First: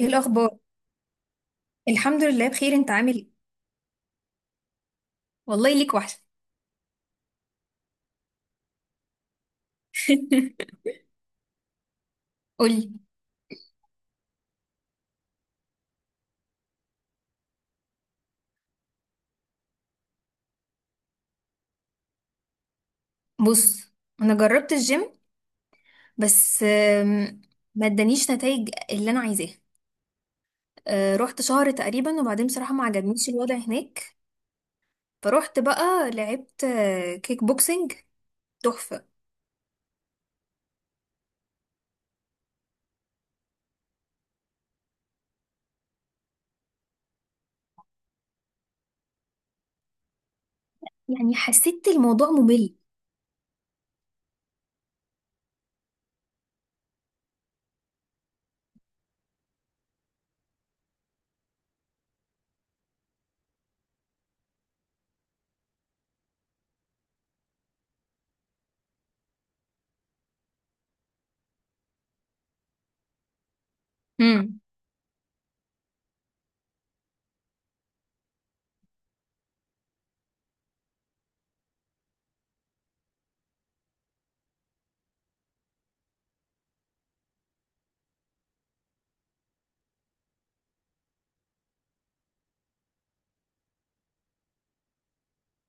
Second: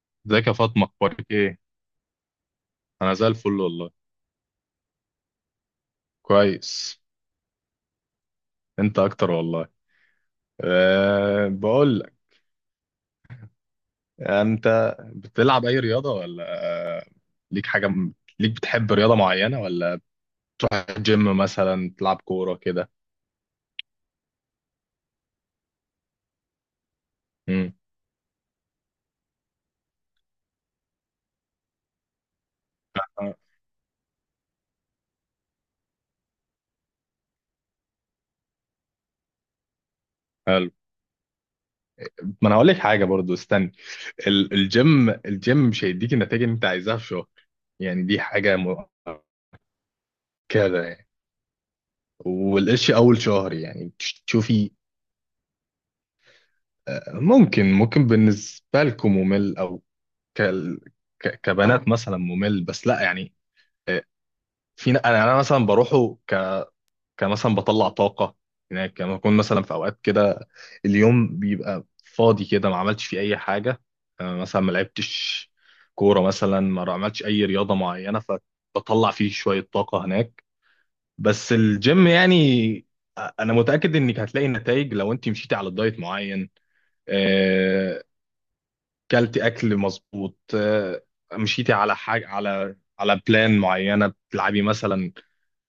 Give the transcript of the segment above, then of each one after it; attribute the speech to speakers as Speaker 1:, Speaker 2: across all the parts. Speaker 1: ايه
Speaker 2: ازيك يا
Speaker 1: الاخبار؟
Speaker 2: فاطمة، اخبارك ايه؟
Speaker 1: الحمد لله بخير، انت عامل
Speaker 2: انا
Speaker 1: ايه؟
Speaker 2: زي الفل والله.
Speaker 1: والله ليك وحشه.
Speaker 2: كويس. انت اكتر والله. أه، بقول لك،
Speaker 1: قولي.
Speaker 2: انت بتلعب اي رياضة ولا ليك حاجة م- ليك بتحب رياضة معينة، ولا جيم مثلا، تلعب كورة كده؟
Speaker 1: بص، انا جربت الجيم بس
Speaker 2: امم.
Speaker 1: ما ادانيش نتائج اللي انا عايزاها. رحت شهر تقريبا، وبعدين بصراحه ما عجبنيش
Speaker 2: آه،
Speaker 1: الوضع هناك، فروحت بقى لعبت كيك بوكسنج. تحفه.
Speaker 2: حلو. ما انا هقول لك حاجة برضو، استني. الجيم مش هيديك النتائج اللي انت عايزاها في شهر، يعني دي حاجة مؤكدة يعني.
Speaker 1: يعني حسيت الموضوع ممل.
Speaker 2: والقش اول شهر يعني تشوفي. ممكن بالنسبة لكم ممل، او ك... كبنات مثلا ممل، بس لا يعني. آه، انا مثلا بروحه، كمثلا بطلع طاقه هناك. يعني لما اكون مثلا في اوقات كده اليوم بيبقى فاضي كده، ما عملتش فيه اي حاجه.
Speaker 1: امم.
Speaker 2: مثلا ما لعبتش كوره، مثلا ما عملتش اي رياضه معينه، فبطلع فيه شويه طاقه هناك. بس الجيم يعني، انا متاكد انك هتلاقي نتائج لو انت مشيتي على الدايت معين، آه، كلتي اكل مظبوط، مشيتي على حاجه، على بلان معينه، بتلعبي مثلا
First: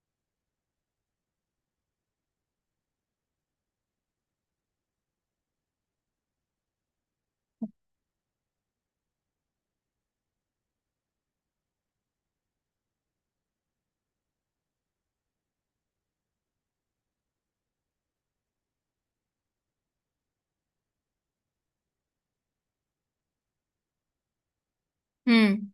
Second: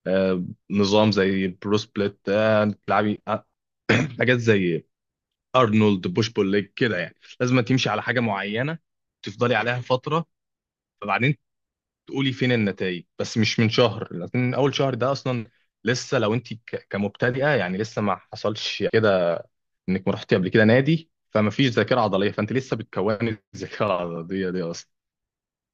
Speaker 2: آه، نظام زي البرو سبليت، بتلعبي حاجات زي ارنولد بوش بول ليج كده، يعني لازم تمشي على حاجه معينه، تفضلي عليها فتره، فبعدين تقولي فين النتائج. بس مش من شهر، لكن اول شهر ده اصلا لسه، لو انت كمبتدئه يعني لسه ما حصلش كده انك ما رحتي قبل كده نادي، فما فيش ذاكره عضليه، فانت لسه بتكوني الذاكره العضليه دي اصلا.
Speaker 1: امم،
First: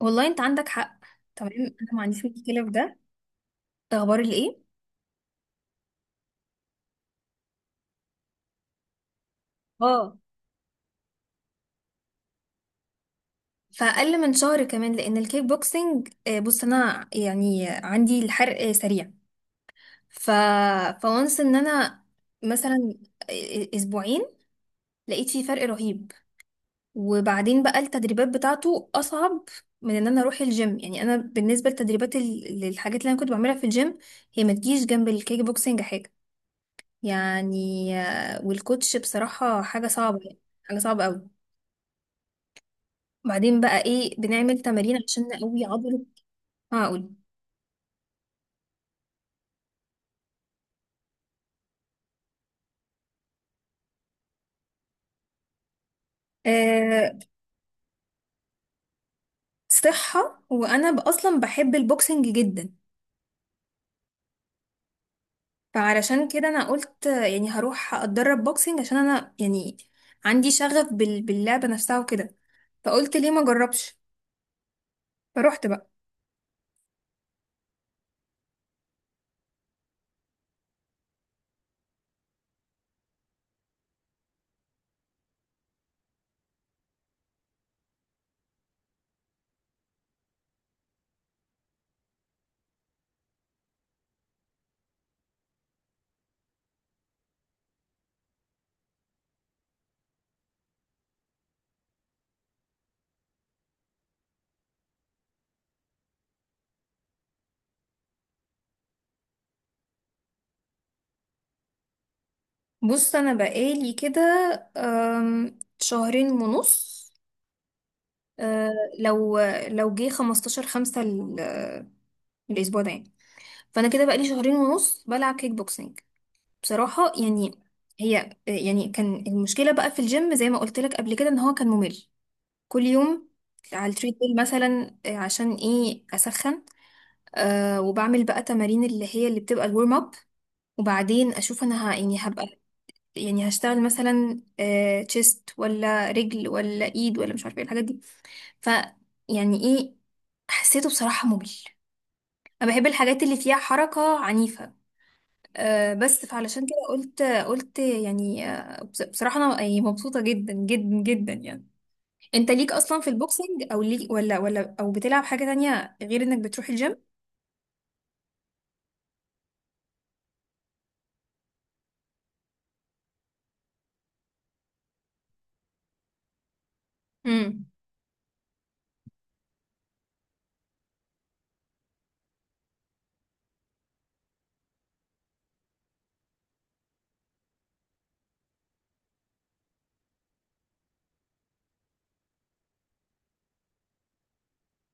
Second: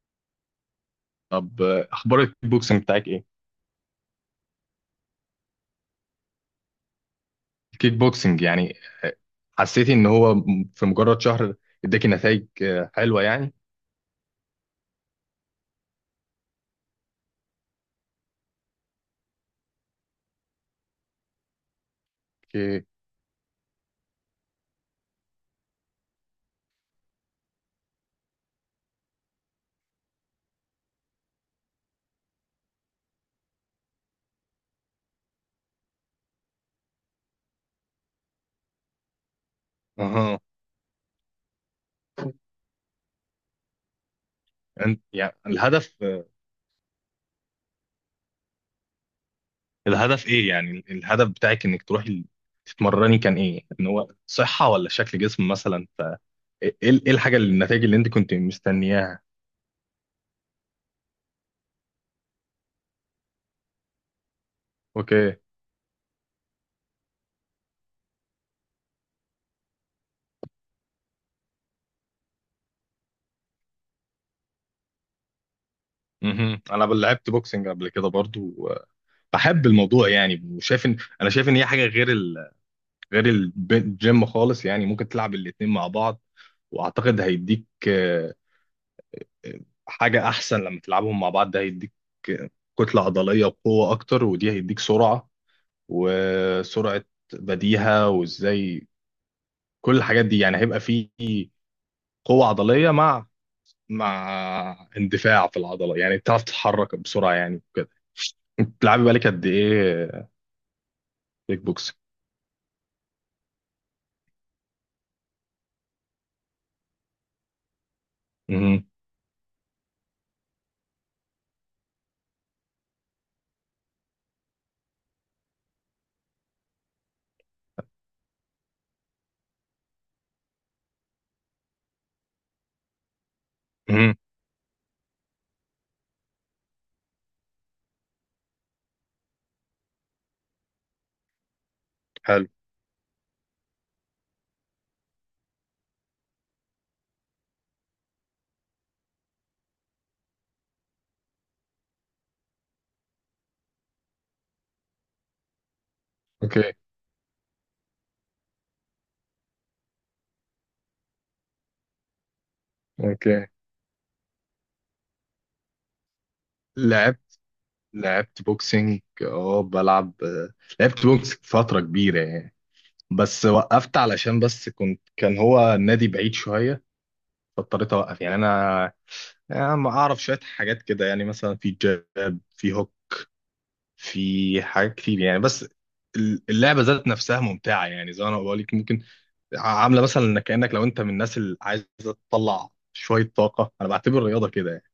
Speaker 1: والله انت عندك حق. تمام،
Speaker 2: طب
Speaker 1: انا ما عنديش
Speaker 2: اخبار الكيك
Speaker 1: مشكله في
Speaker 2: بوكسنج
Speaker 1: ده.
Speaker 2: بتاعك ايه؟
Speaker 1: ده اخبار الايه؟
Speaker 2: الكيك بوكسنج يعني، حسيتي ان
Speaker 1: اه،
Speaker 2: هو في مجرد شهر اداكي نتائج حلوه يعني؟
Speaker 1: فأقل من شهر كمان، لأن الكيك بوكسينج بص، أنا يعني عندي الحرق سريع. ف، فونس إن أنا
Speaker 2: اوكي.
Speaker 1: مثلا أسبوعين لقيت فيه فرق رهيب. وبعدين بقى التدريبات بتاعته أصعب من إن أنا أروح الجيم. يعني أنا بالنسبة لتدريبات ال- للحاجات اللي أنا كنت بعملها في الجيم، هي ما تجيش جنب الكيك بوكسينج حاجة. يعني والكوتش بصراحة حاجة صعبة،
Speaker 2: اها.
Speaker 1: يعني حاجة صعبة أوي. بعدين بقى إيه؟ بنعمل تمارين
Speaker 2: انت
Speaker 1: عشان
Speaker 2: يعني
Speaker 1: نقوي
Speaker 2: الهدف،
Speaker 1: عضله. هقول،
Speaker 2: الهدف ايه يعني؟ الهدف بتاعك انك تروحي تتمرني كان ايه؟ ان هو صحه ولا شكل جسم مثلا؟ إيه الحاجه اللي، النتائج اللي انت كنت مستنياها؟
Speaker 1: صحة، وأنا ب- أصلا بحب البوكسنج جدا.
Speaker 2: اوكي.
Speaker 1: فعلشان كده أنا قلت يعني هروح أتدرب بوكسنج، عشان أنا يعني عندي شغف باللعبة نفسها وكده. فقلت ليه ما أجربش، فروحت بقى.
Speaker 2: مهم. انا لعبت بوكسنج قبل كده برضو، بحب الموضوع يعني، وشايف ان انا شايف ان هي حاجه غير غير الجيم خالص، يعني ممكن تلعب الاتنين مع بعض. واعتقد هيديك حاجه احسن لما تلعبهم مع بعض، ده هيديك كتله عضليه وقوه اكتر، ودي هيديك سرعه، وسرعه بديهه، وازاي، كل الحاجات دي يعني. هيبقى فيه قوه عضليه مع اندفاع في العضله، يعني بتعرف تتحرك بسرعه يعني كده. انت بتلعبي بالك قد ايه كيك بوكسنج؟
Speaker 1: بص أنا بقالي كده شهرين ونص. أه،
Speaker 2: مهم.
Speaker 1: لو لو جه 15 خمسة ال- الأسبوع ده يعني. فأنا كده بقالي شهرين ونص بلعب كيك بوكسنج. بصراحة يعني، هي يعني كان المشكلة بقى في الجيم زي ما قلت لك قبل كده، إن هو كان ممل. كل يوم على
Speaker 2: مهم.
Speaker 1: التريدميل مثلا، عشان ايه؟ اسخن. أه، وبعمل بقى تمارين اللي هي اللي بتبقى الورم اب، وبعدين اشوف انا يعني
Speaker 2: حلو.
Speaker 1: هبقى، يعني هشتغل مثلا أه تشيست ولا رجل ولا ايد، ولا مش عارفه ايه الحاجات دي. ف، يعني ايه، حسيته بصراحه ممل. انا بحب الحاجات اللي فيها حركه عنيفه. أه، بس فعلشان
Speaker 2: اوكي.
Speaker 1: كده قلت يعني بصراحه انا يعني مبسوطه جدا جدا جدا يعني. انت ليك اصلا في
Speaker 2: اوكي.
Speaker 1: البوكسنج، او ليك ولا او بتلعب حاجة تانية غير انك بتروح الجيم؟
Speaker 2: لعبت لعبت بوكسنج، اه بلعب، لعبت بوكسنج فتره كبيره يعني. بس وقفت علشان بس كان هو النادي بعيد شوية،
Speaker 1: امم.
Speaker 2: فاضطريت أوقف يعني. أنا يعني ما أعرف شوية حاجات كده يعني، مثلا في جاب، في هوك، في حاجات كتير يعني. بس اللعبة ذات نفسها ممتعة، يعني زي ما أنا بقول لك، ممكن عاملة مثلا إنك كأنك لو أنت من الناس اللي عايزة تطلع شوية طاقة. أنا بعتبر الرياضة كده يعني،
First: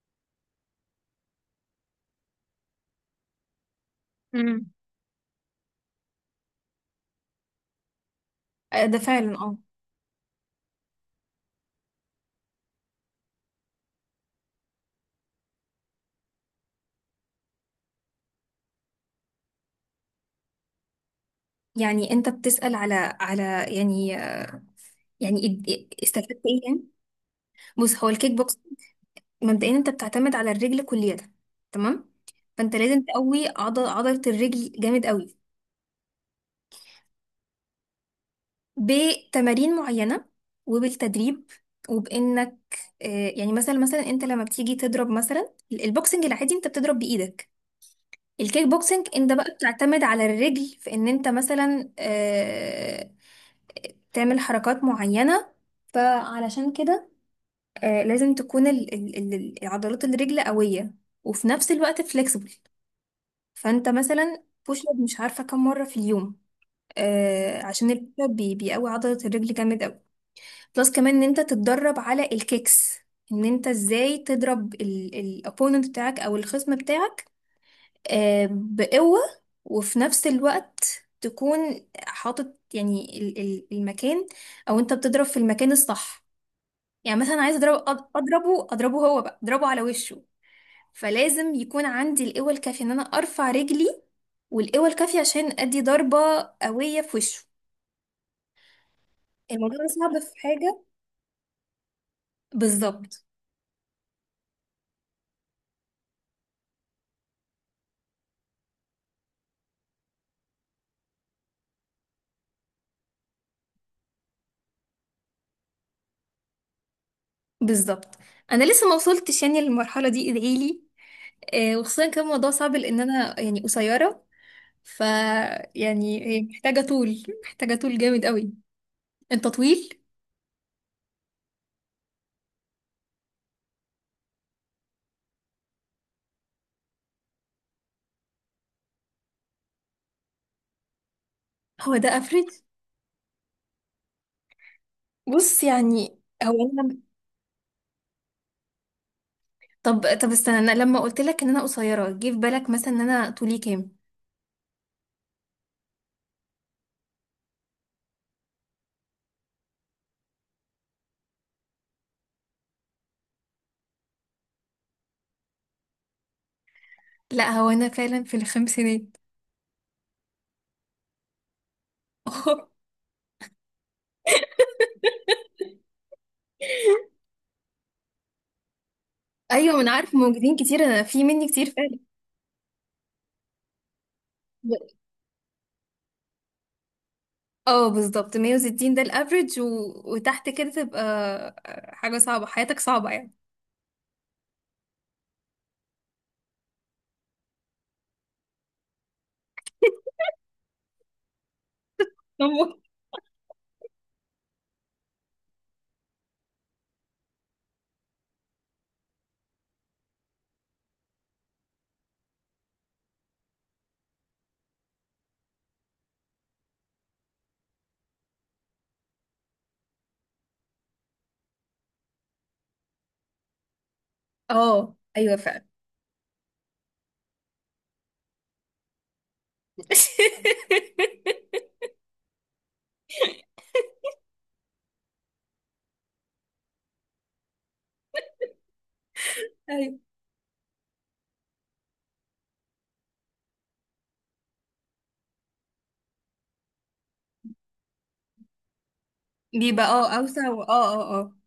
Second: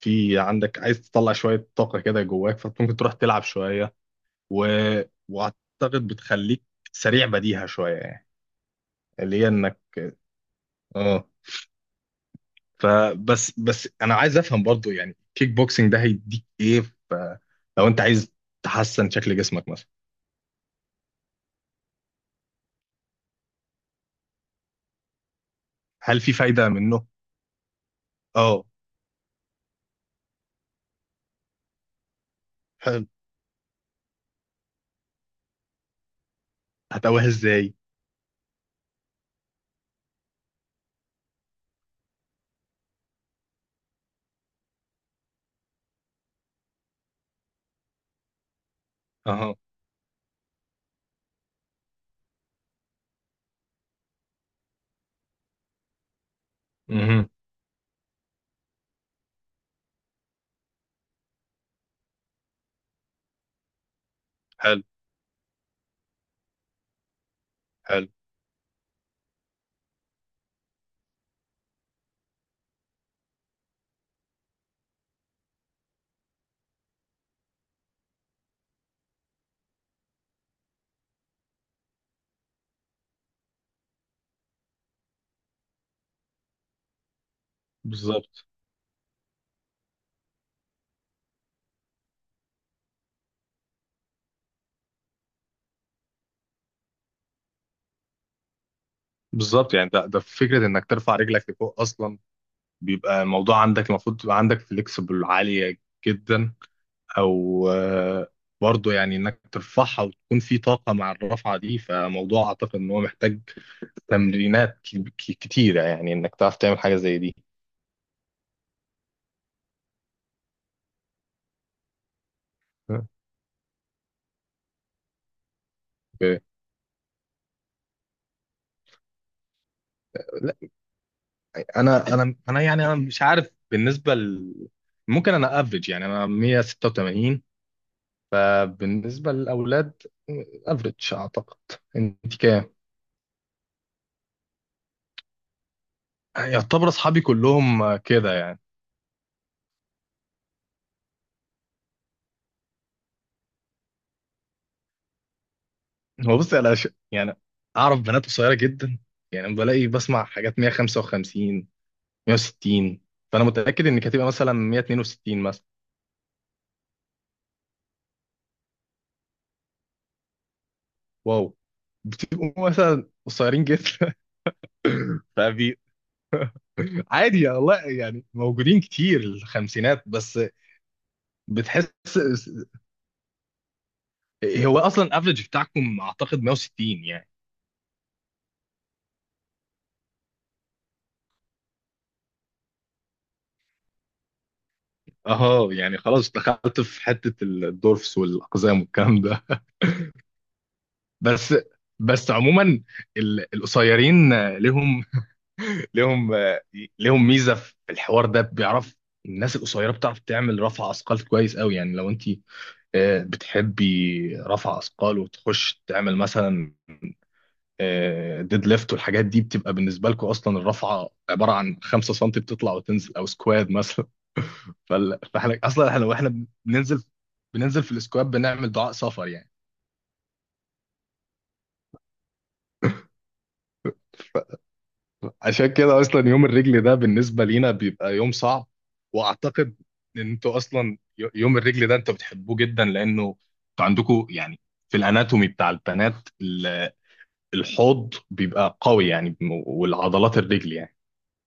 Speaker 2: في عندك، عايز تطلع شوية طاقة كده جواك، فممكن تروح تلعب شوية. و...
Speaker 1: امم.
Speaker 2: وأعتقد بتخليك سريع بديهة شوية يعني،
Speaker 1: ده فعلا
Speaker 2: اللي هي
Speaker 1: اه.
Speaker 2: إنك، اه، فبس انا عايز افهم برضو، يعني كيك بوكسنج ده هيديك ايه؟ لو انت عايز تحسن شكل جسمك مثلا،
Speaker 1: يعني انت بتسأل على على يعني، يعني
Speaker 2: هل في
Speaker 1: استفدت ايه
Speaker 2: فايدة
Speaker 1: يعني؟
Speaker 2: منه؟
Speaker 1: بص، هو الكيك بوكس
Speaker 2: اه.
Speaker 1: مبدئيا انت بتعتمد على الرجل كليا، تمام؟ فانت لازم
Speaker 2: حلو.
Speaker 1: تقوي عضلة الرجل جامد قوي.
Speaker 2: هتقويها ازاي؟
Speaker 1: بتمارين معينة، وبالتدريب، وبانك يعني مثلا انت لما بتيجي تضرب مثلا البوكسنج العادي، انت بتضرب بايدك. الكيك بوكسنج انت بقى
Speaker 2: اها.
Speaker 1: بتعتمد على الرجل، في ان انت مثلا تعمل حركات معينة. فعلشان كده
Speaker 2: مهم.
Speaker 1: لازم تكون العضلات الرجل قوية، وفي نفس الوقت فليكسبل. فانت مثلا بوش
Speaker 2: حلو.
Speaker 1: اب مش عارفة كم مرة في اليوم، عشان
Speaker 2: حلو.
Speaker 1: البوش اب بيقوي عضلة الرجل جامد قوي. بلس كمان ان انت تتدرب على الكيكس، ان انت ازاي تضرب الopponent بتاعك او الخصم بتاعك، بقوة. وفي نفس الوقت تكون حاطط يعني المكان، او انت بتضرب في المكان الصح. يعني مثلا عايز اضرب
Speaker 2: بالظبط.
Speaker 1: اضربه، اضربه هو بقى، اضربه على وشه. فلازم يكون عندي القوة الكافية ان انا ارفع رجلي، والقوة الكافية عشان ادي ضربة قوية في وشه.
Speaker 2: بالظبط
Speaker 1: الموضوع ده
Speaker 2: يعني ده
Speaker 1: صعب
Speaker 2: ده
Speaker 1: في
Speaker 2: فكرة
Speaker 1: حاجة،
Speaker 2: انك ترفع رجلك لفوق اصلا. بيبقى
Speaker 1: بالظبط.
Speaker 2: الموضوع عندك المفروض تبقى عندك فليكسبل عالية جدا، او برضو يعني انك ترفعها وتكون في طاقة مع الرفعة دي. فموضوع اعتقد ان هو محتاج تمرينات كتيرة، يعني انك تعرف تعمل حاجة زي دي.
Speaker 1: بالظبط، انا لسه ما وصلتش يعني للمرحلة دي، ادعيلي. وخصوصا كان الموضوع صعب، لان انا يعني قصيرة. ف، يعني
Speaker 2: ب-
Speaker 1: هي محتاجة طول، محتاجة طول جامد قوي. انت طويل.
Speaker 2: لا، انا يعني انا مش عارف بالنسبة ممكن انا افريج يعني، انا 186 بالنسبة للاولاد افريج اعتقد.
Speaker 1: هو ده
Speaker 2: انت
Speaker 1: افريج؟
Speaker 2: كام؟
Speaker 1: بص يعني هو
Speaker 2: يعتبر
Speaker 1: انا،
Speaker 2: اصحابي كلهم كده يعني.
Speaker 1: طب طب استنى، انا لما قلت لك ان انا قصيرة، جه في بالك مثلا ان انا طولي كام؟
Speaker 2: هو بص انا يعني اعرف بنات قصيرة جدا، يعني بلاقي بسمع حاجات 155، 160. فانا متأكد انك هتبقى مثلا 162 مثلا.
Speaker 1: لا، هو انا فعلا في الخمسينات.
Speaker 2: واو. بتبقوا مثلا قصيرين جدا. فبي. عادي يا والله، يعني موجودين كتير
Speaker 1: ايوه، ما انا
Speaker 2: الخمسينات،
Speaker 1: عارف
Speaker 2: بس
Speaker 1: موجودين كتير، انا في مني كتير فعلا.
Speaker 2: بتحس. هو اصلا افريج بتاعكم اعتقد 160 يعني.
Speaker 1: اه، بالظبط 160 ده الافريج. وتحت كده تبقى حاجة صعبة، حياتك صعبة يعني.
Speaker 2: اه يعني خلاص، دخلت في حته الدورفس والاقزام والكلام ده. بس، بس عموما القصيرين لهم لهم لهم ميزه في الحوار ده، بيعرف، الناس القصيره بتعرف تعمل رفع اثقال كويس قوي. يعني لو انت بتحبي رفع اثقال، وتخش تعمل مثلا ديد ليفت والحاجات دي، بتبقى بالنسبه لكم اصلا الرفعه عباره عن 5 سم، بتطلع وتنزل، او سكواد مثلا.
Speaker 1: اه ايوه
Speaker 2: فاحنا
Speaker 1: فعلا.
Speaker 2: اصلا احنا، واحنا بننزل في السكواد بنعمل دعاء سفر يعني. عشان كده اصلا يوم الرجل ده بالنسبه لينا بيبقى يوم صعب. واعتقد
Speaker 1: ايوه،
Speaker 2: ان انتوا اصلا، يوم الرجل ده انتوا بتحبوه جدا، لانه انتوا عندكم يعني في الاناتومي بتاع البنات، الحوض بيبقى قوي يعني،
Speaker 1: بيبقى اه
Speaker 2: والعضلات
Speaker 1: اوسع
Speaker 2: الرجل
Speaker 1: اه
Speaker 2: يعني
Speaker 1: اه اه.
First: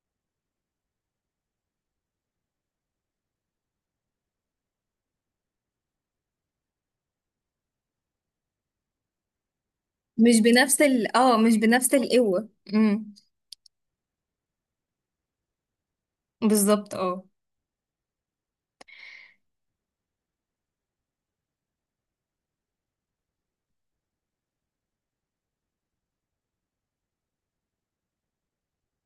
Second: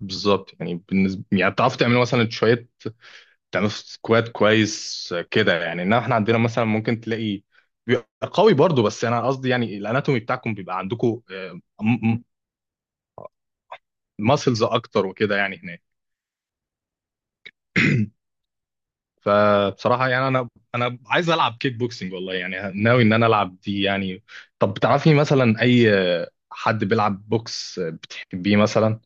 Speaker 2: بالظبط. يعني بالنسبه، يعني بتعرفوا تعملوا مثلا شويه، تعملوا سكواد كويس كده يعني. انما احنا عندنا مثلا ممكن تلاقي بيبقى قوي برضو. بس انا قصدي يعني الاناتومي
Speaker 1: مش
Speaker 2: بتاعكم بيبقى
Speaker 1: بنفس ال،
Speaker 2: عندكم
Speaker 1: اه مش بنفس القوة. امم.
Speaker 2: ماسلز اكتر وكده يعني هناك.
Speaker 1: بالظبط اه.
Speaker 2: فبصراحه يعني انا، انا عايز العب كيك بوكسنج والله، يعني ناوي ان انا العب دي يعني. طب بتعرفي مثلا اي حد بيلعب بوكس بتحبيه مثلا؟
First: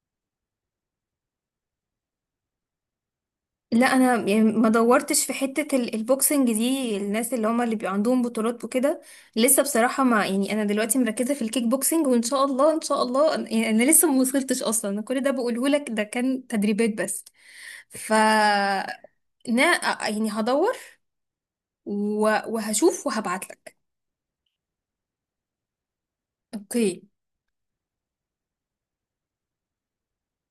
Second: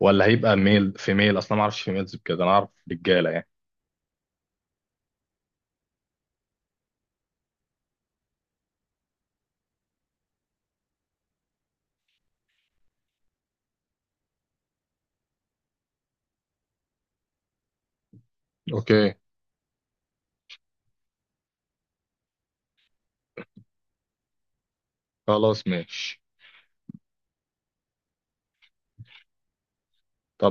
Speaker 2: ولا هيبقى ميل فيميل اصلا، ما اعرفش فيميلز بكده، انا اعرف رجاله يعني.
Speaker 1: لا، انا يعني ما دورتش في حتة ال- البوكسنج دي، الناس اللي هما اللي بيبقى عندهم بطولات وكده، لسه بصراحة ما يعني، انا دلوقتي مركزة في الكيك بوكسنج، وان شاء الله، ان شاء الله يعني انا لسه ما وصلتش اصلا. أنا كل ده بقوله لك، ده كان تدريبات بس. ف،
Speaker 2: اوكي.
Speaker 1: نا، يعني هدور و- وهشوف وهبعت لك.
Speaker 2: خلاص، ماشي.
Speaker 1: اوكي.